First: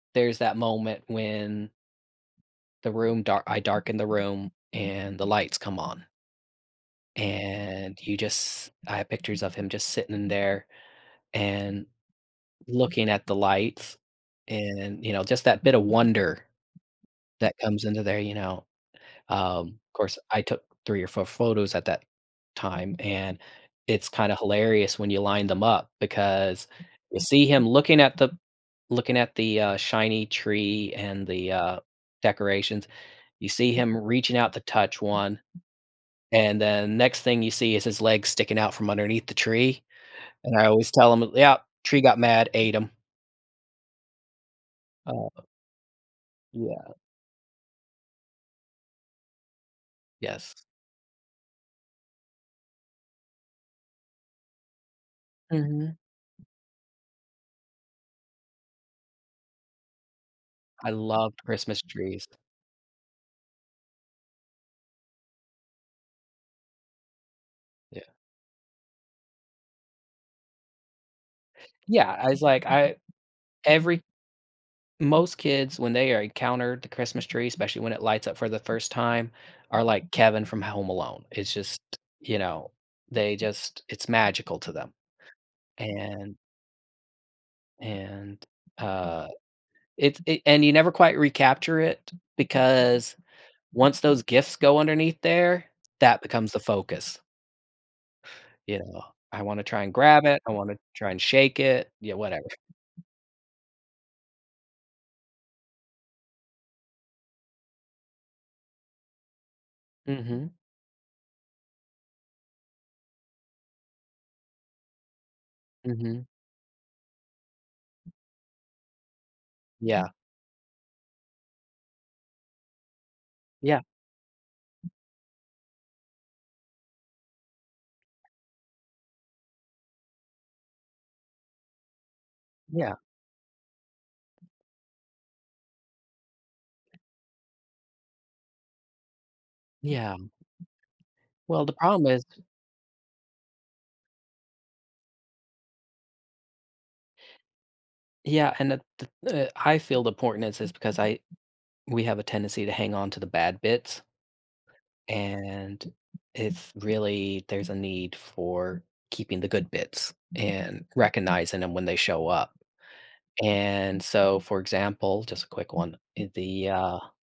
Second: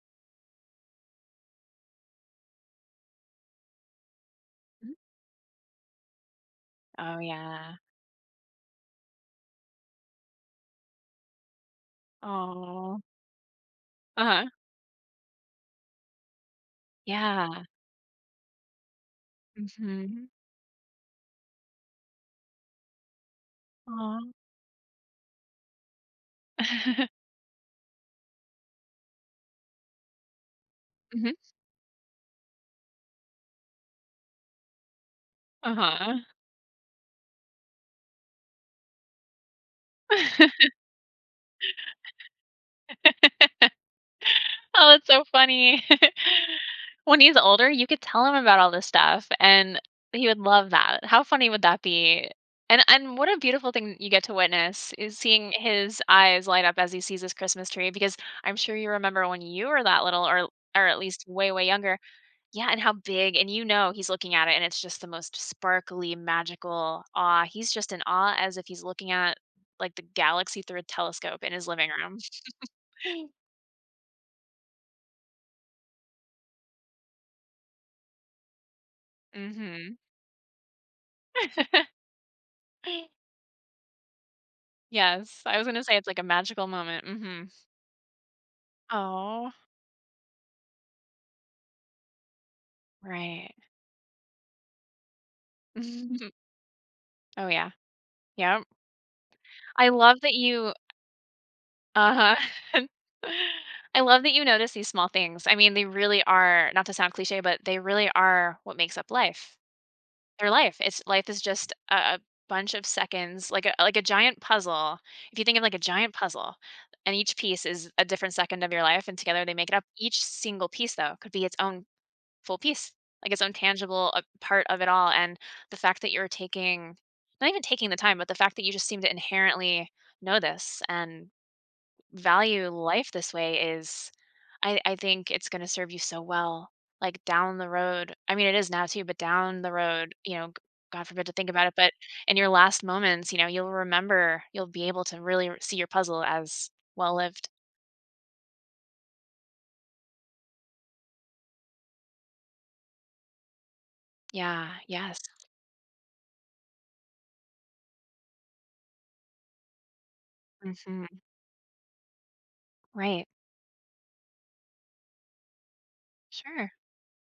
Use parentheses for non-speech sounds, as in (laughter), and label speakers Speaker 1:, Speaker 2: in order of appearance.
Speaker 1: There's that moment when the room dark I darken the room
Speaker 2: Mhm.
Speaker 1: and the lights come on.
Speaker 2: Oh, yeah.
Speaker 1: And you just I have pictures of him just sitting in there, and
Speaker 2: Aw.
Speaker 1: looking at the lights
Speaker 2: Uh-huh.
Speaker 1: and, you know, just that bit of wonder that
Speaker 2: Yeah.
Speaker 1: comes into there, you know, um 'course,
Speaker 2: Mhm.
Speaker 1: I took 3 or 4 photos at that time, and it's
Speaker 2: Aw.
Speaker 1: kinda hilarious when you line them up because
Speaker 2: (chuckles)
Speaker 1: you see him looking at the looking at the, uh, shiny tree and
Speaker 2: Mhm.
Speaker 1: the, uh, decorations; you see him reaching out to touch 1,
Speaker 2: Uh-huh.
Speaker 1: and then next thing you see is his legs sticking out from underneath the tree, and I
Speaker 2: (laughs)
Speaker 1: always tell him, "Yup, tree got mad, ate 'em"
Speaker 2: (laughs) (laughs) Oh, it's so
Speaker 1: Oh.
Speaker 2: funny. (laughs)
Speaker 1: Yeah.
Speaker 2: When he's older, you could tell him about all this stuff, and he would
Speaker 1: Yes.
Speaker 2: love that; how funny would that be, and and what a beautiful thing you get to witness is seeing
Speaker 1: Mhm.
Speaker 2: his eyes light up as he sees his Christmas tree, because I'm sure you remember when you were that little or l or
Speaker 1: I
Speaker 2: at least
Speaker 1: love
Speaker 2: way, way
Speaker 1: Christmas
Speaker 2: younger
Speaker 1: trees.
Speaker 2: Yeah, and how big and you know he's looking at it and it's just the most sparkly, magical awe, he's just in
Speaker 1: Yeah.
Speaker 2: awe as if he's looking at, like, the galaxy through a telescope in his living
Speaker 1: Yeah
Speaker 2: room.
Speaker 1: as, like,
Speaker 2: (chuckles)
Speaker 1: I every most kids, when they encounter the Christmas tree, especially when it lights up for the 1st time, are
Speaker 2: Mhm.
Speaker 1: like Kevin from Home Alone, it's just
Speaker 2: (laughs)
Speaker 1: you know, they just it's magical to them,
Speaker 2: Yes, I was gonna say it's like a
Speaker 1: and
Speaker 2: magical moment, mhm.
Speaker 1: and, uh
Speaker 2: Aw.
Speaker 1: it's it and you never quite recapture it because
Speaker 2: Right.
Speaker 1: once those gifts go underneath there, that
Speaker 2: (chuckles)
Speaker 1: becomes the focus.
Speaker 2: Oh, yeah. Yep.
Speaker 1: You know? I wanna try
Speaker 2: I
Speaker 1: and
Speaker 2: love
Speaker 1: grab
Speaker 2: that
Speaker 1: it, I
Speaker 2: you
Speaker 1: wanna try and shake it yeah,
Speaker 2: Uh-huh.
Speaker 1: whatever.
Speaker 2: (chuckles) I love that you notice these small things, I mean, they really are not to sound cliche, but they really are what makes up life. They're
Speaker 1: Mhm.
Speaker 2: life, it's life is just a a bunch of seconds like, a like, a giant puzzle. If you think of, like, a giant
Speaker 1: Mhm.
Speaker 2: puzzle and each piece is a different second of your life and together they make it up,
Speaker 1: Yeah.
Speaker 2: each single piece though could be its own full piece, like its own
Speaker 1: Yeah.
Speaker 2: tangible, uh, part of it all, and the fact that you're taking, not even taking the time, but the fact that you just seem to inherently know this and value
Speaker 1: Yeah.
Speaker 2: life this way is I I think it's gonna serve you so well, like, down the road, I mean it is now, too, but down the road,
Speaker 1: Yeah.
Speaker 2: you know, g god forbid to think
Speaker 1: Well,
Speaker 2: about it,
Speaker 1: the
Speaker 2: but
Speaker 1: problem is
Speaker 2: in your last moments, you know, you'll remember, you'll be able to really r see your puzzle as well-lived.
Speaker 1: Yeah, and the the, uh I feel the importance is is because I we have a tendency to hang on to the bad bits.
Speaker 2: Yeah, yes.
Speaker 1: And if really there's a need for keeping the good bits and
Speaker 2: Mhm.
Speaker 1: recognizing 'em when they show up.
Speaker 2: Right.
Speaker 1: And so for example- just a quick one- the,
Speaker 2: Sure.
Speaker 1: uh